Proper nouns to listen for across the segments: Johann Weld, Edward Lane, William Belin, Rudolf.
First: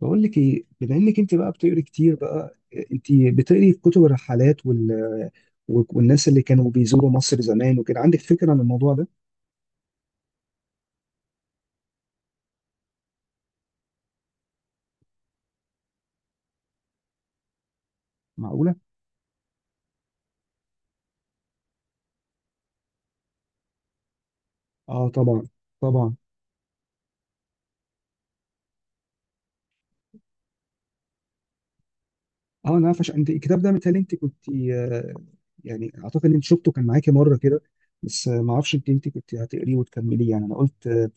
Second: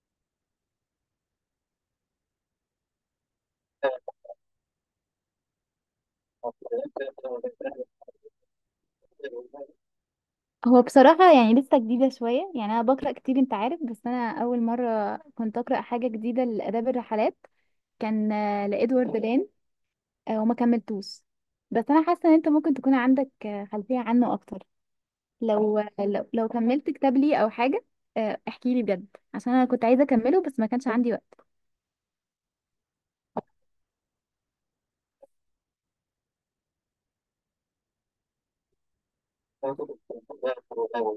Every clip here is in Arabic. بقول لك ايه؟ بما انك انت بقى بتقري كتير بقى، انت بتقري كتب الرحلات والناس اللي كانوا بيزوروا مصر زمان وكده، عندك فكره عن الموضوع ده؟ هو بصراحة، يعني لسه جديدة شوية. يعني أنا بقرأ كتير أنت عارف، بس أنا أول مرة كنت أقرأ حاجة جديدة لآداب الرحلات. كان معقوله. لإدوارد لين. وما كملتوش. بس أنا حاسة إن أنت ممكن تكون عندك خلفية عنه أكتر. اه طبعا، طبعا. لو كملت كتاب لي أو حاجة. احكي لي بجد، عشان أنا كنت عايزة أكمله بس ما كانش عندي وقت. اه انا عارف، عشان انت الكتاب ده مثال، انت كنت يعني اعتقد ان انت شفته، كان معاكي مره كده، بس ما اعرفش انت كنت هتقريه أنا وتكمليه، يعني انا قلت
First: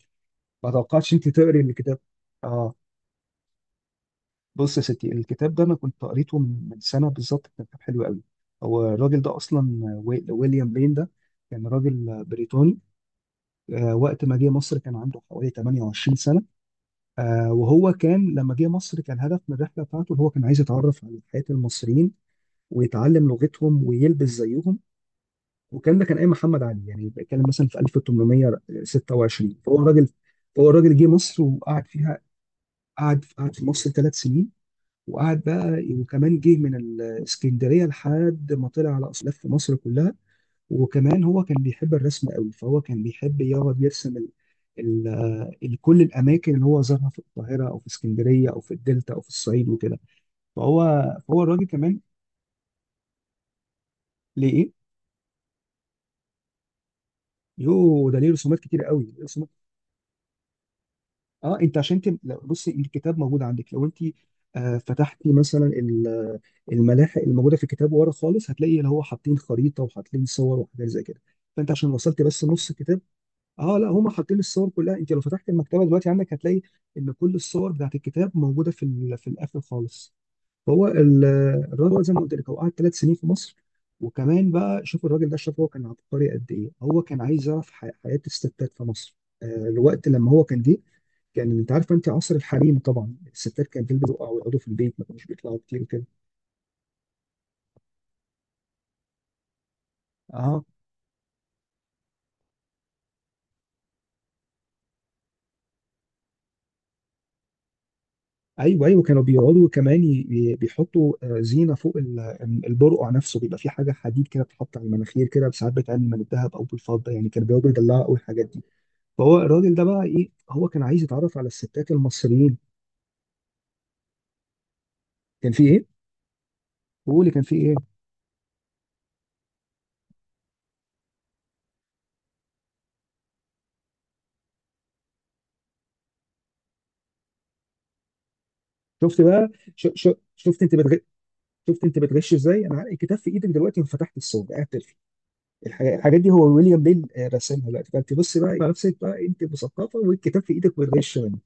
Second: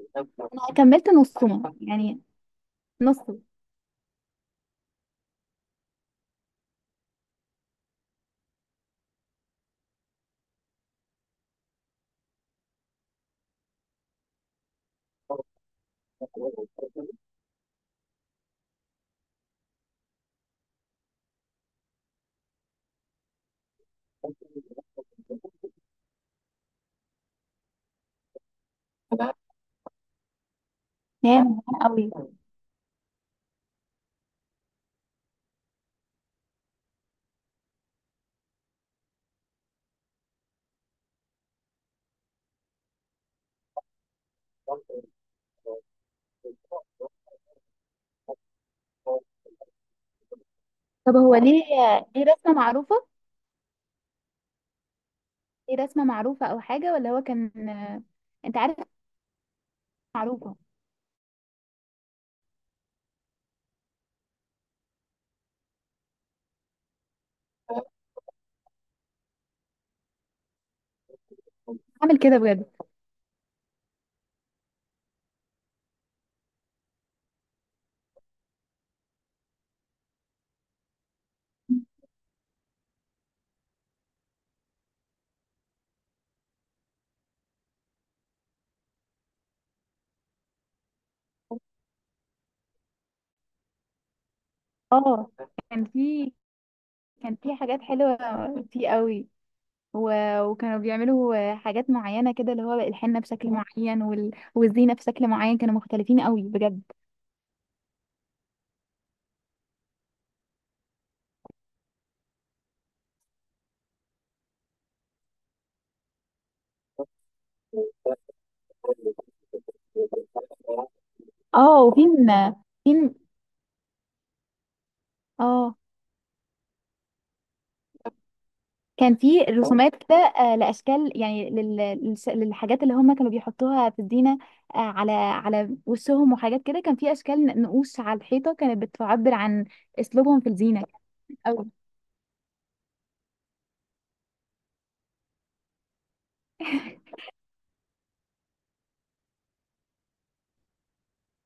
ما كملت توقعتش انت تقري نصه الكتاب. يعني، اه. نصه. بص يا ستي، الكتاب ده انا كنت قريته من سنه بالظبط، كان كتاب حلو قوي. هو الراجل ده اصلا ويليام بلين ده كان راجل بريطاني. وقت ما جه مصر كان عنده حوالي 28 سنه. وهو كان لما جه مصر كان هدف من الرحله بتاعته ان هو كان عايز يتعرف على حياه المصريين، ويتعلم لغتهم، ويلبس زيهم. والكلام ده كان ايام محمد علي، يعني بيتكلم مثلا في 1826، فهو راجل جه هي مصر مهمة وقعد قوي. فيها. قعد في مصر ثلاث سنين، وقعد بقى، وكمان جه من الاسكندريه لحد ما طلع على اصل لف مصر كلها. وكمان هو كان بيحب الرسم قوي، فهو كان بيحب يقعد يرسم كل الاماكن اللي هو زارها في القاهره او في اسكندريه او في الدلتا او في الصعيد وكده. طب فهو هو فهو ليه الراجل كمان رسمة معروفة؟ ليه ايه؟ ايه رسمة معروفة او حاجة؟ ولا هو كان يو ده ليه انت رسومات عارف كتير قوي، رسومات. معروفة؟ اه انت عشان بصي الكتاب موجود عندك، لو انت آه فتحتي مثلا الملاحق الموجوده في الكتاب ورا خالص، هتلاقي اللي هو حاطين خريطه وحاطين صور وحاجات زي كده، فانت عشان عامل وصلت كده بس بجد؟ نص الكتاب. اه لا، هم حاطين الصور كلها. انت لو فتحت المكتبه دلوقتي عندك هتلاقي ان كل الصور بتاعت الكتاب موجوده في في الاخر خالص. هو ال- الراجل زي ما قلت لك، هو قعد ثلاث سنين في مصر، وكمان بقى شوف الراجل ده شاف، هو كان عبقري قد ايه! هو كان عايز يعرف حياة الستات في مصر. الوقت لما هو كان جه، كان انت عارفه، انت عصر الحريم طبعا الستات كانت تلبس بقى ويقعدوا في البيت، ما كانوش اه بيطلعوا كتير كان وكده. في كان في حاجات حلوة فيه قوي. و... اه. وكانوا بيعملوا حاجات معينة كده، اللي هو الحنة بشكل معين والزينة بشكل معين. كانوا مختلفين قوي بجد. ايوه، ايوه، كانوا بيقعدوا كمان بيحطوا زينه فوق البرقع نفسه، بيبقى في حاجه حديد كده بتتحط على المناخير كده، ساعات بتعمل من الذهب او بالفضه، يعني كانوا بيقعدوا يدلعوا قوي الحاجات دي. فهو الراجل ده بقى ايه، هو كان عايز يتعرف على اه الستات وفين المصريين. فين؟ كان في اه ايه؟ قولي كان في ايه؟ كان في اه رسومات كده، لاشكال، يعني للحاجات اللي هم كانوا بيحطوها في الزينه، على وشهم وحاجات كده. كان في اشكال نقوش على الحيطه كانت شفت بتعبر بقى. عن ش... ش... اسلوبهم في شفت انت الزينه. بتغ... أو شفت انت بتغش ازاي؟ انا الكتاب في ايدك دلوقتي وفتحت الصور، قاعد تلفي الحاجات دي هو ويليام بيل رسمها دلوقتي، فانت بص بقى على نفسك بقى، انت مثقفه والكتاب في ايدك بتغش منه.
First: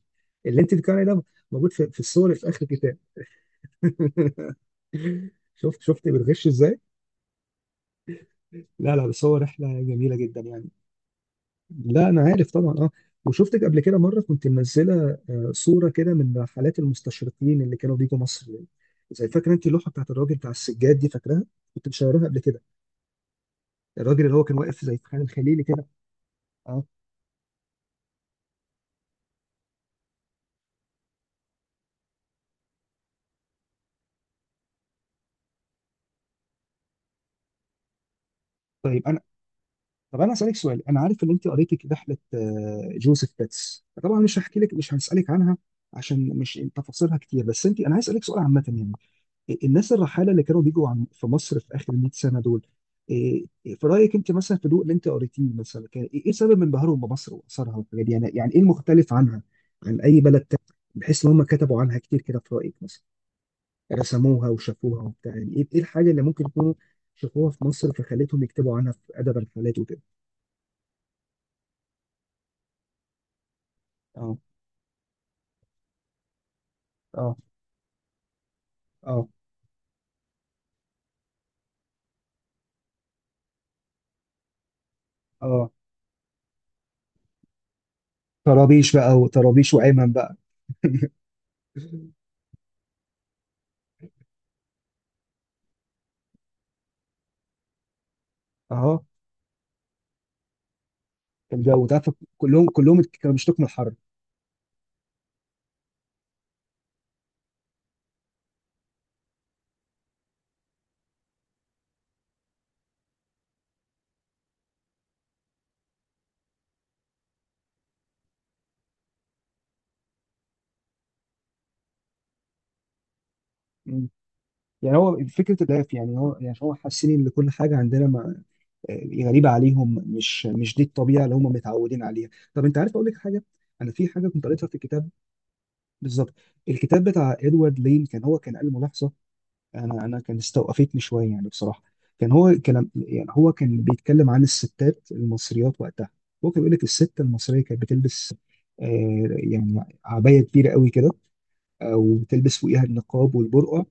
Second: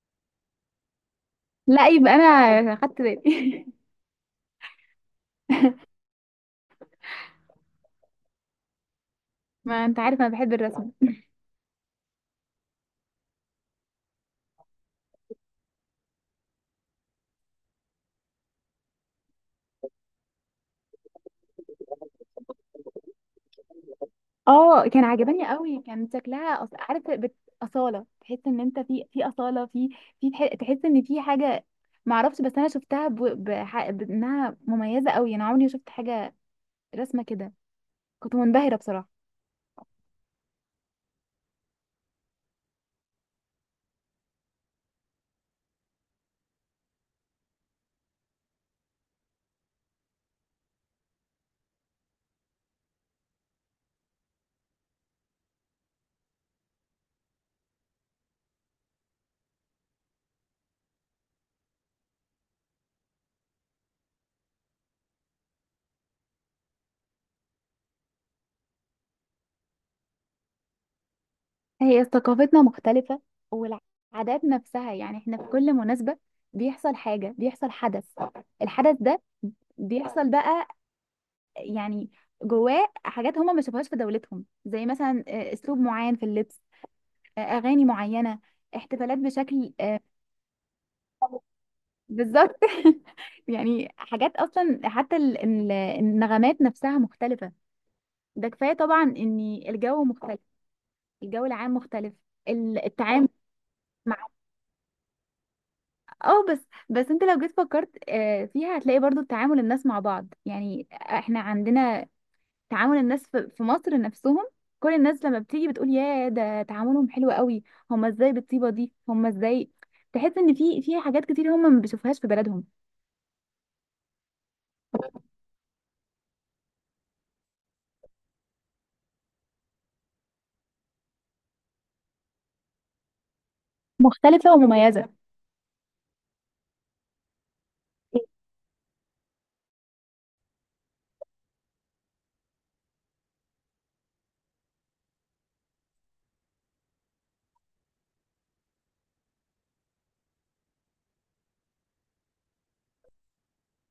اللي انت بتتكلم عليه ده موجود لا في يبقى الصور اللي في اخر انا الكتاب. خدت بالي. شفت، شفت بتغش ازاي؟ لا لا، بس هو رحله ما انت جميله عارف انا جدا بحب يعني. الرسم. لا انا عارف طبعا، اه. وشفتك قبل كده مره كنت منزله صوره كده من رحلات المستشرقين اللي كانوا بيجوا مصر يعني. زي، فاكره انت اللوحه بتاعت الراجل بتاع السجاد دي؟ فاكراها؟ كنت مشاوراها قبل كده، الراجل اللي هو كان واقف اه زي في كان خان عجباني الخليلي قوي. كده. كان شكلها اه. اصاله. تحس ان انت في اصاله، في تحس ان في حاجه. معرفش، بس انا شفتها بانها مميزه قوي. انا عمري ما شفت حاجه رسمه كده، كنت منبهرة طيب انا بصراحة. طب انا اسالك سؤال، انا عارف ان انت قريتي رحله جوزيف بيتس، طبعا مش هحكي لك، مش هسالك عنها عشان مش تفاصيلها كتير، بس انت، انا عايز اسالك سؤال عامه يعني، الناس الرحاله اللي كانوا بيجوا في مصر في اخر 100 سنه دول، إيه- إيه، في رايك انت مثلا في ضوء اللي انت قريتيه مثلا، كان ايه سبب انبهارهم بمصر واثارها والحاجات دي؟ يعني ايه المختلف عنها عن اي بلد تاني، بحيث ان هم كتبوا عنها كتير كده؟ في رايك مثلا رسموها وشافوها وبتاع، يعني ايه الحاجه اللي ممكن يكونوا شافوها في مصر فخلتهم يكتبوا عنها في ادب الرحلات وكده؟ هي ثقافتنا مختلفة، اه. والعادات نفسها. يعني احنا في كل مناسبة بيحصل حاجة، اه. بيحصل حدث. الحدث ده اه. بيحصل بقى، يعني جواه حاجات هما ما شافوهاش في دولتهم، زي مثلا اه. اسلوب معين في اللبس، اغاني معينة، طرابيش بقى، احتفالات وطرابيش، بشكل وأيمن بقى. بالظبط. يعني حاجات اصلا، حتى النغمات نفسها مختلفة. ده كفاية طبعا اه. ان الجو مختلف، الجو العام الجو ده، مختلف. كلهم، كلهم التعامل. كانوا بيشتكوا من الحر. اه بس. بس انت لو جيت فكرت فيها هتلاقي برضو تعامل الناس مع بعض. يعني احنا عندنا تعامل الناس في مصر نفسهم. كل الناس لما بتيجي بتقول يا ده تعاملهم حلو قوي، هما ازاي بالطيبة دي؟ هما ازاي؟ تحس ان في حاجات كتير هما ما بيشوفوهاش في بلدهم. يعني هو فكرة الراب، يعني هو، يعني هو حاسين ان كل حاجة عندنا، ما غريبة عليهم، مش دي الطبيعة اللي هم متعودين عليها. طب انت عارف اقول لك حاجة، انا في حاجة كنت مختلفة قريتها في الكتاب. ومميزة. بالظبط. الكتاب بتاع ادوارد لين، كان هو كان قال ملاحظة، انا كان استوقفتني شوية يعني بصراحة. كان هو كان بيتكلم عن الستات المصريات وقتها. هو كان بيقول لك الست المصرية كانت بتلبس يعني عباية كبيرة قوي كده، وبتلبس فوقيها النقاب والبرقع.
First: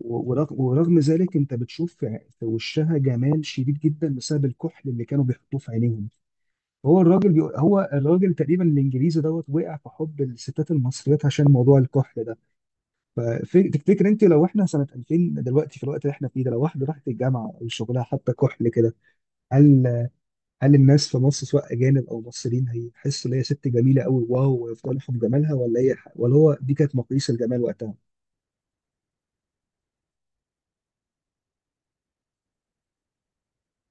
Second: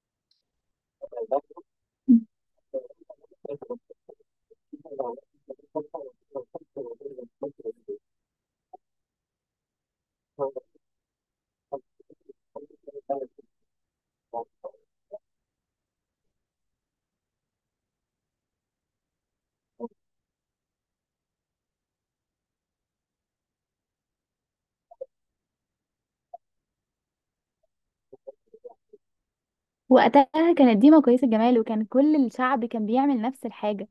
ورغم ذلك انت بتشوف في وشها جمال شديد جدا بسبب الكحل اللي كانوا بيحطوه في عينيهم. هو الراجل بيقول، هو الراجل تقريبا الانجليزي دوت وقع في حب الستات المصريات عشان موضوع الكحل ده. فتفتكر انت لو احنا سنة 2000 دلوقتي، في الوقت اللي احنا فيه ده، لو واحدة راحت الجامعة او شغلها حتى كحل كده، هل، هل الناس في مصر سواء اجانب او مصريين هيحسوا ان هي ست جميلة قوي، واو، ويفضلوا في جمالها، ولا هي، ولا هو دي كانت مقاييس الجمال وقتها؟ وقتها كانت ديما كويس الجمال، وكان كل الشعب كان بيعمل نفس الحاجة.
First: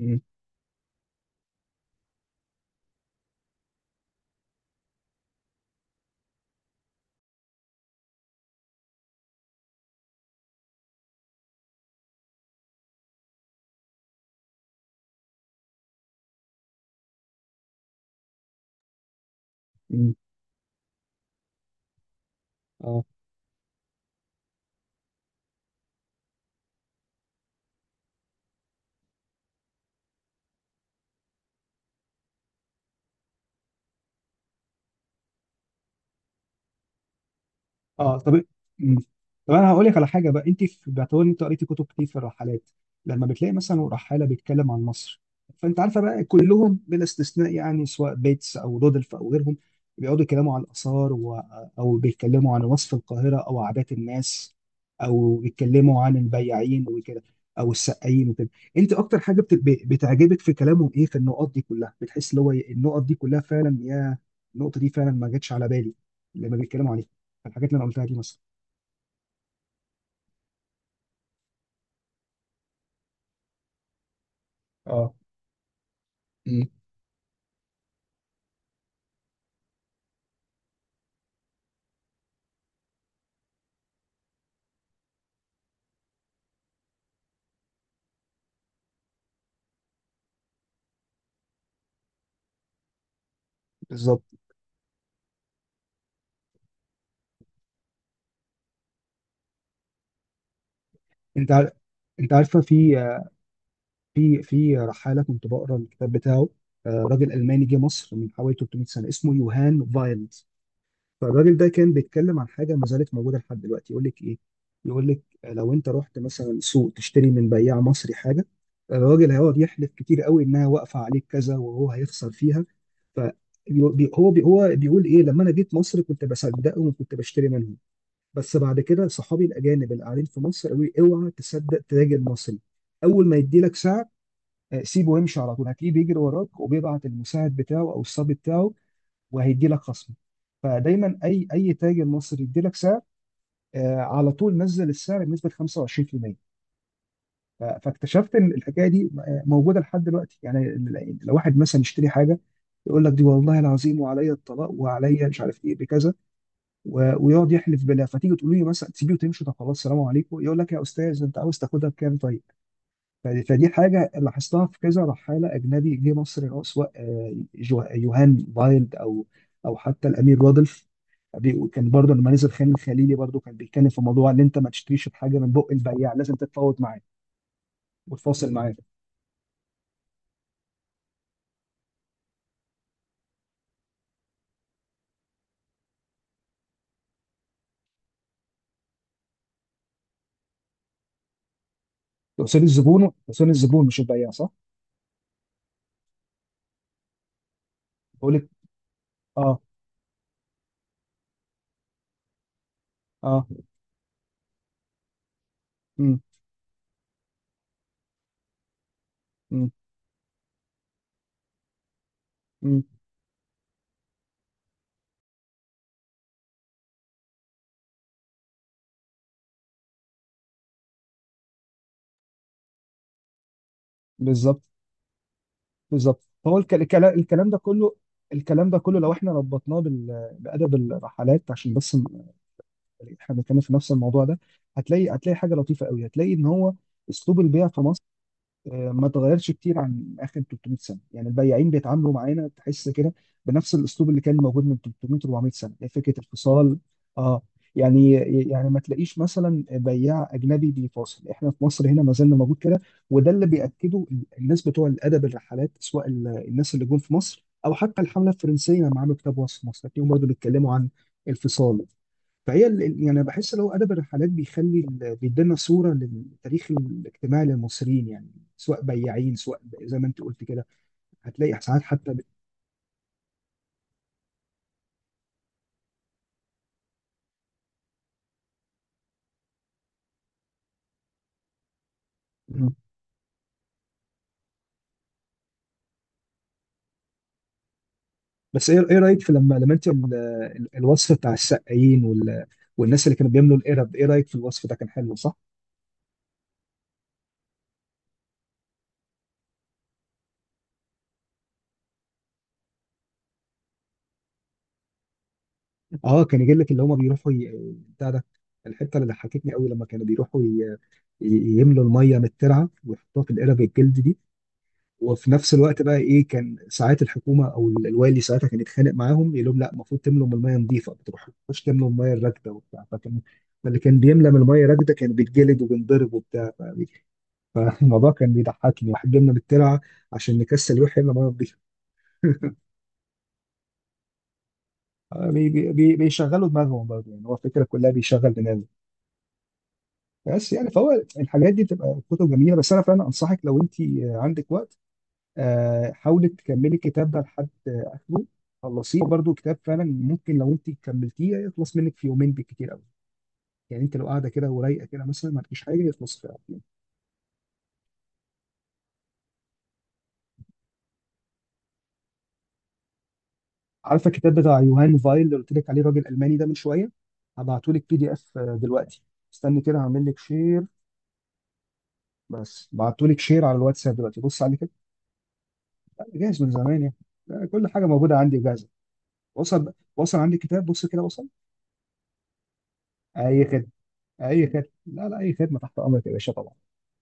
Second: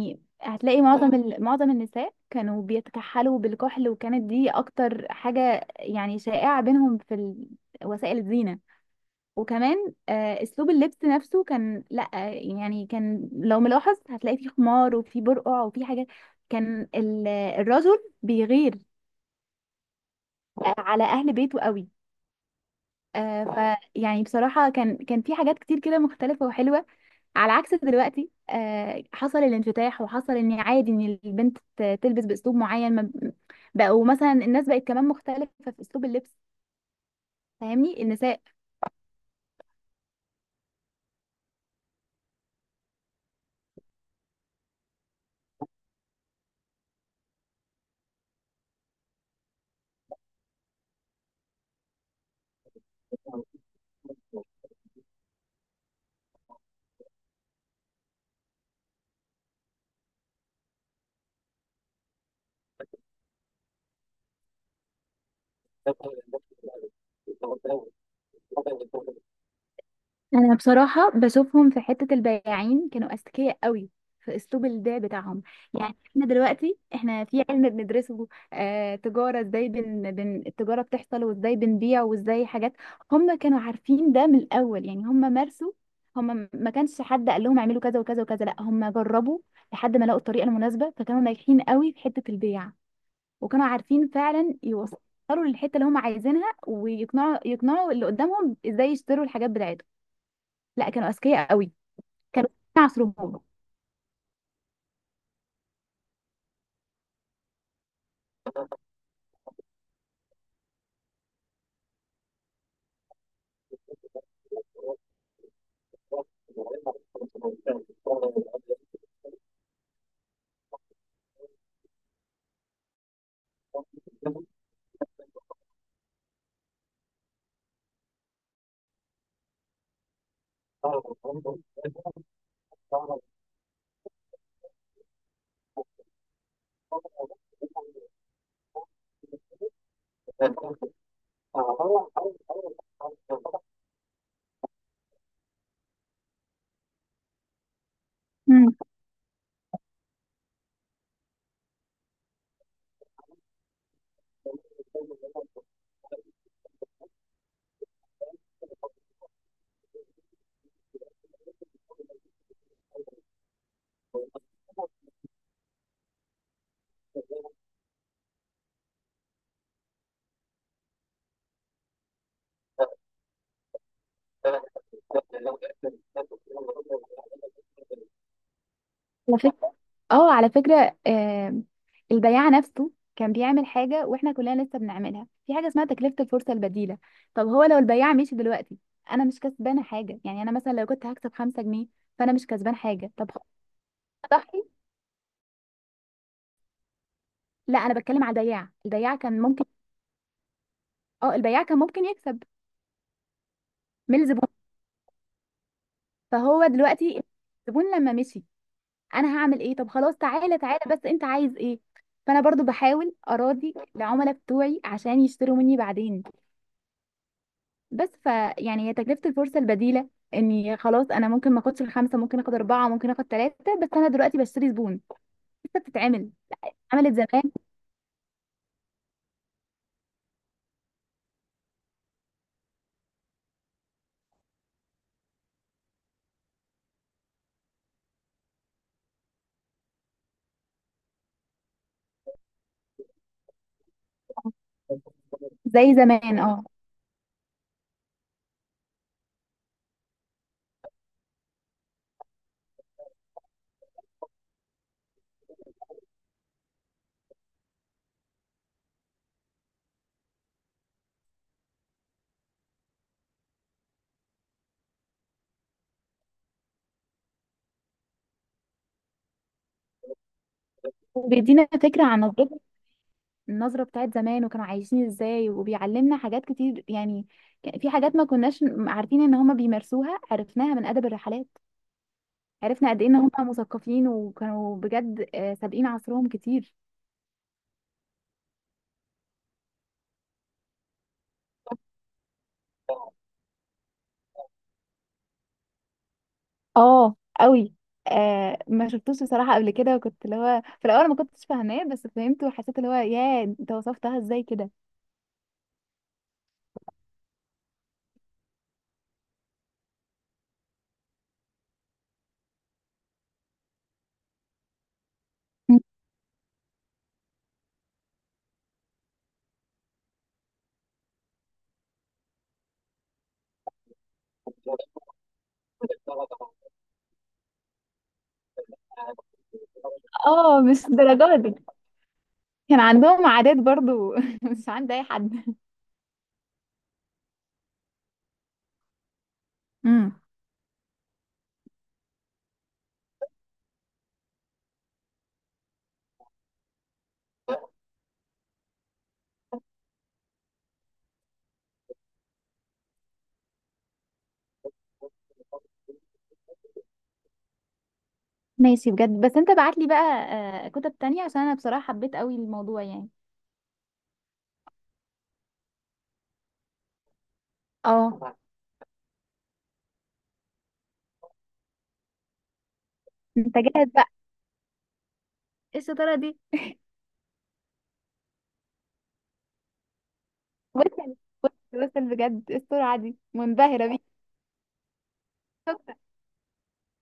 امم، هتلاقي معظم النساء كانوا بيتكحلوا بالكحل، وكانت دي اكتر حاجة يعني شائعة بينهم في وسائل الزينة. وكمان اسلوب اللبس نفسه كان لا يعني، كان لو ملاحظ هتلاقي فيه خمار وفيه برقع وفيه حاجات. كان الرجل بيغير امم، على اهل بيته قوي. اه، ف يعني بصراحة كان في حاجات كتير كده مختلفة وحلوة، على عكس دلوقتي. حصل الانفتاح، وحصل ان عادي ان البنت تلبس باسلوب معين. بقوا مثلا الناس بقت كمان مختلفة في اسلوب اللبس. فاهمني؟ اه، النساء. طب، مم. طب انا هقول لك على حاجه بقى، انت في باعتبار ان انت قريتي كتب كتير في الرحلات، لما بتلاقي مثلا رحاله بيتكلم عن مصر، فانت عارفه بقى كلهم بلا استثناء يعني، سواء بيتس او رودلف او غيرهم، بيقعدوا يتكلموا عن الاثار او بيتكلموا عن وصف القاهره او عادات الناس، او بيتكلموا عن البياعين وكده، او السقايين وكده، انت اكتر حاجه بتعجبك في كلامهم ايه في النقط دي كلها؟ بتحس اللي هو النقط دي كلها فعلا، يا النقطه دي فعلا ما جاتش على بالي لما بيتكلموا عليها، الحاجات اللي انا قلتها دي مثلا. انا بصراحه بشوفهم في حته البياعين كانوا اذكياء قوي في اسلوب البيع اه. بتاعهم. يعني احنا امم. دلوقتي احنا في علم بندرسه آه تجاره، ازاي بن بن التجاره بتحصل، وازاي بنبيع، وازاي حاجات. هم كانوا عارفين ده من الاول، يعني هم مارسوا، هم ما كانش حد قال لهم اعملوا كذا وكذا وكذا، لا هم جربوا لحد ما لقوا الطريقه المناسبه، فكانوا ناجحين قوي في حته البيع. وكانوا عارفين بالظبط. فعلا يوصلوا للحته اللي هم عايزينها، ويقنعوا اللي قدامهم ازاي يشتروا الحاجات بتاعتهم. لا كانوا اذكياء انت عار- قوي، انت كانوا عارفه، في عصرهم. في في رحاله كنت بقرا الكتاب بتاعه، راجل الماني جه مصر من حوالي 300 سنه اسمه يوهان فايلد. فالراجل ده كان بيتكلم عن حاجه ما زالت موجوده لحد دلوقتي، يقول لك ايه، يقول لك لو انت رحت مثلا سوق تشتري من بياع مصري حاجه، الراجل هيقعد يحلف كتير قوي انها واقفه عليك كذا وهو هيخسر فيها. ف بي- هو بيقول ايه، لما انا جيت مصر كنت بصدقه وكنت بشتري منه، بس بعد كده صحابي الاجانب اللي قاعدين في مصر قالوا لي اوعى تصدق تاجر مصري، اول ما يدي لك سعر سيبه وامشي، على طول هتلاقيه بيجري وراك وبيبعت المساعد بتاعه او الصبي بتاعه وهيدي لك خصم. فدايما اي تاجر مصري يدي لك سعر على طول نزل السعر بنسبه 25%. فاكتشفت ان امم. الحكايه دي موجوده لحد دلوقتي، يعني لو واحد مثلا يشتري حاجه يقول لك دي والله العظيم وعليا الطلاق وعليا مش عارف ايه بكذا، ويقعد يحلف بالله، فتيجي تقولي له مثلا تسيبيه وتمشي، طب خلاص سلام عليكم، يقول لك يا استاذ انت عاوز تاخدها بكام طيب. فدي حاجه لاحظتها في كذا رحاله اجنبي جه مصر، اللي هو سواء يوهان بايلد، او او حتى الامير رودلف، كان برضه لما نزل خان الخليلي برضه كان بيتكلم في موضوع ان انت ما تشتريش الحاجه من بق البياع، لازم تتفاوض معاه وتفاصل معاه. على فكرة. اه على فكرة آه، البياع نفسه كان بيعمل حاجة واحنا كلنا لسه بنعملها، في حاجة اسمها تكلفة الفرصة البديلة. طب هو لو البياع مشي دلوقتي انا مش كسبانة حاجة. يعني انا مثلا لو كنت هكسب خمسة جنيه، فانا مش كسبان حاجة. طب هو تقصد الزبون مش البياع صح؟ ضحي. لا انا بتكلم بقول على لك. البياع، البياع كان اه. ممكن. اه البياع كان ممكن يكسب اه. من الزبون. امم. فهو دلوقتي الزبون لما مشي انا هعمل ايه؟ طب خلاص تعالى تعالى بس انت عايز ايه؟ فانا برضو امم. بحاول اراضي العملاء بتوعي عشان يشتروا مني بعدين. بس ف يعني هي تكلفه الفرصه البديله. اني خلاص انا ممكن ما اخدش الخمسه، ممكن اخد اربعه، ممكن اخد ثلاثه، بس انا دلوقتي بالظبط. بشتري زبون. لسه بالظبط. بتتعمل، فهو عملت زمان. الكلام ده كله، لو احنا ربطناه بأدب الرحلات عشان بس احنا بنتكلم في نفس الموضوع ده، هتلاقي، حاجة لطيفة قوي، هتلاقي ان هو اسلوب البيع في مصر ما اتغيرش كتير عن اخر 300 سنه، يعني البياعين بيتعاملوا معانا تحس كده بنفس الاسلوب اللي كان موجود من 300 400 سنه، يعني زي فكره زمان اه. الفصال. اه. يعني، ما تلاقيش مثلا بياع اجنبي بيفاصل، احنا في مصر هنا ما زلنا موجود كده. وده اللي بياكده الناس بتوع الادب الرحلات، سواء الناس اللي جم في مصر، او حتى الحمله الفرنسيه لما عملوا كتاب وصف مصر، هتلاقيهم برضه بيتكلموا عن الفصال. فهي يعني بحس لو ادب الرحلات بيخلي بيدينا صوره للتاريخ الاجتماعي للمصريين يعني، سواء بياعين، سواء زي ما انت قلت كده هتلاقي بيدينا ساعات فكره حتى عن نظرتنا، النظره بتاعت زمان وكانوا عايشين ازاي، وبيعلمنا حاجات كتير يعني. في حاجات ما كناش عارفين ان هما بيمارسوها عرفناها من ادب الرحلات. مم. عرفنا قد ايه ان هم مثقفين وكانوا بجد سابقين عصرهم كتير. بس ايه، رايك في لما، انت الوصف بتاع السقايين والناس اللي كانوا بيملوا القرب، ايه رايك في الوصف ده؟ كان حلو صح؟ اه قوي. آه ما شفتوش بصراحة قبل كده، وكنت اللي هو في الأول ما كنتش فاهماه بس فهمته، وحسيت اللي هو ياه انت وصفتها ازاي كده. اه كان يجي لك اللي هم بيروحوا بتاع ده، الحته اللي ضحكتني قوي لما كانوا بيروحوا يملوا الميه من الترعه ويحطوها في القرب الجلد دي، وفي نفس الوقت بقى ايه، كان ساعات الحكومه او الوالي ساعتها كان يتخانق معاهم يقول لهم لا المفروض تملوا من الميه نظيفه، ما تروحوش تملوا من الميه الراكده وبتاع، فكان، فاللي كان بيملى من الميه الراكده كان بيتجلد وبينضرب وبتاع. فالموضوع كان بيضحكني، واحد جبنا بالترعه عشان اه نكسل مش يروح يملى ميه الدرجات دي. نظيفه. كان عندهم عادات برضو مش عند أي حد. بيشغلوا دماغهم برضه، يعني هو الفكره كلها بيشغل دماغه. امم. بس يعني فهو الحاجات دي بتبقى كتب جميله. بس انا فعلا انصحك لو انت عندك وقت، حاولي تكملي الكتاب ده لحد اخره، خلصيه برضو، كتاب فعلا ممكن لو انت كملتيه يخلص منك في يومين بالكتير قوي، يعني انت لو قاعده كده ورايقه كده مثلا ما فيش حاجه يخلص في يوم. ماشي بجد. بس انت بعت لي بقى كتب تانية، عشان انا بصراحة حبيت قوي الموضوع يعني. عارفه الكتاب بتاع يوهان فايل اللي قلت لك عليه، الراجل الالماني ده من شويه؟ هبعتهولك بي دي اه. اف دلوقتي. استني كده هعمل لك شير. بس، بعتهولك شير انت على جاهز الواتساب بقى؟ دلوقتي، بص عليه كده. ايه لا، الشطارة دي؟ جاهز من زمان يعني. لا، كل حاجه موجوده عندي جاهزه. وصل، وصل عندي الكتاب، بص كده، وصل وصل. وصل، وصل بجد. ايه السرعة دي؟ اي خدمه. منبهرة اي خدمه، لا لا، اي خدمه تحت بيك. امرك يا باشا طبعا.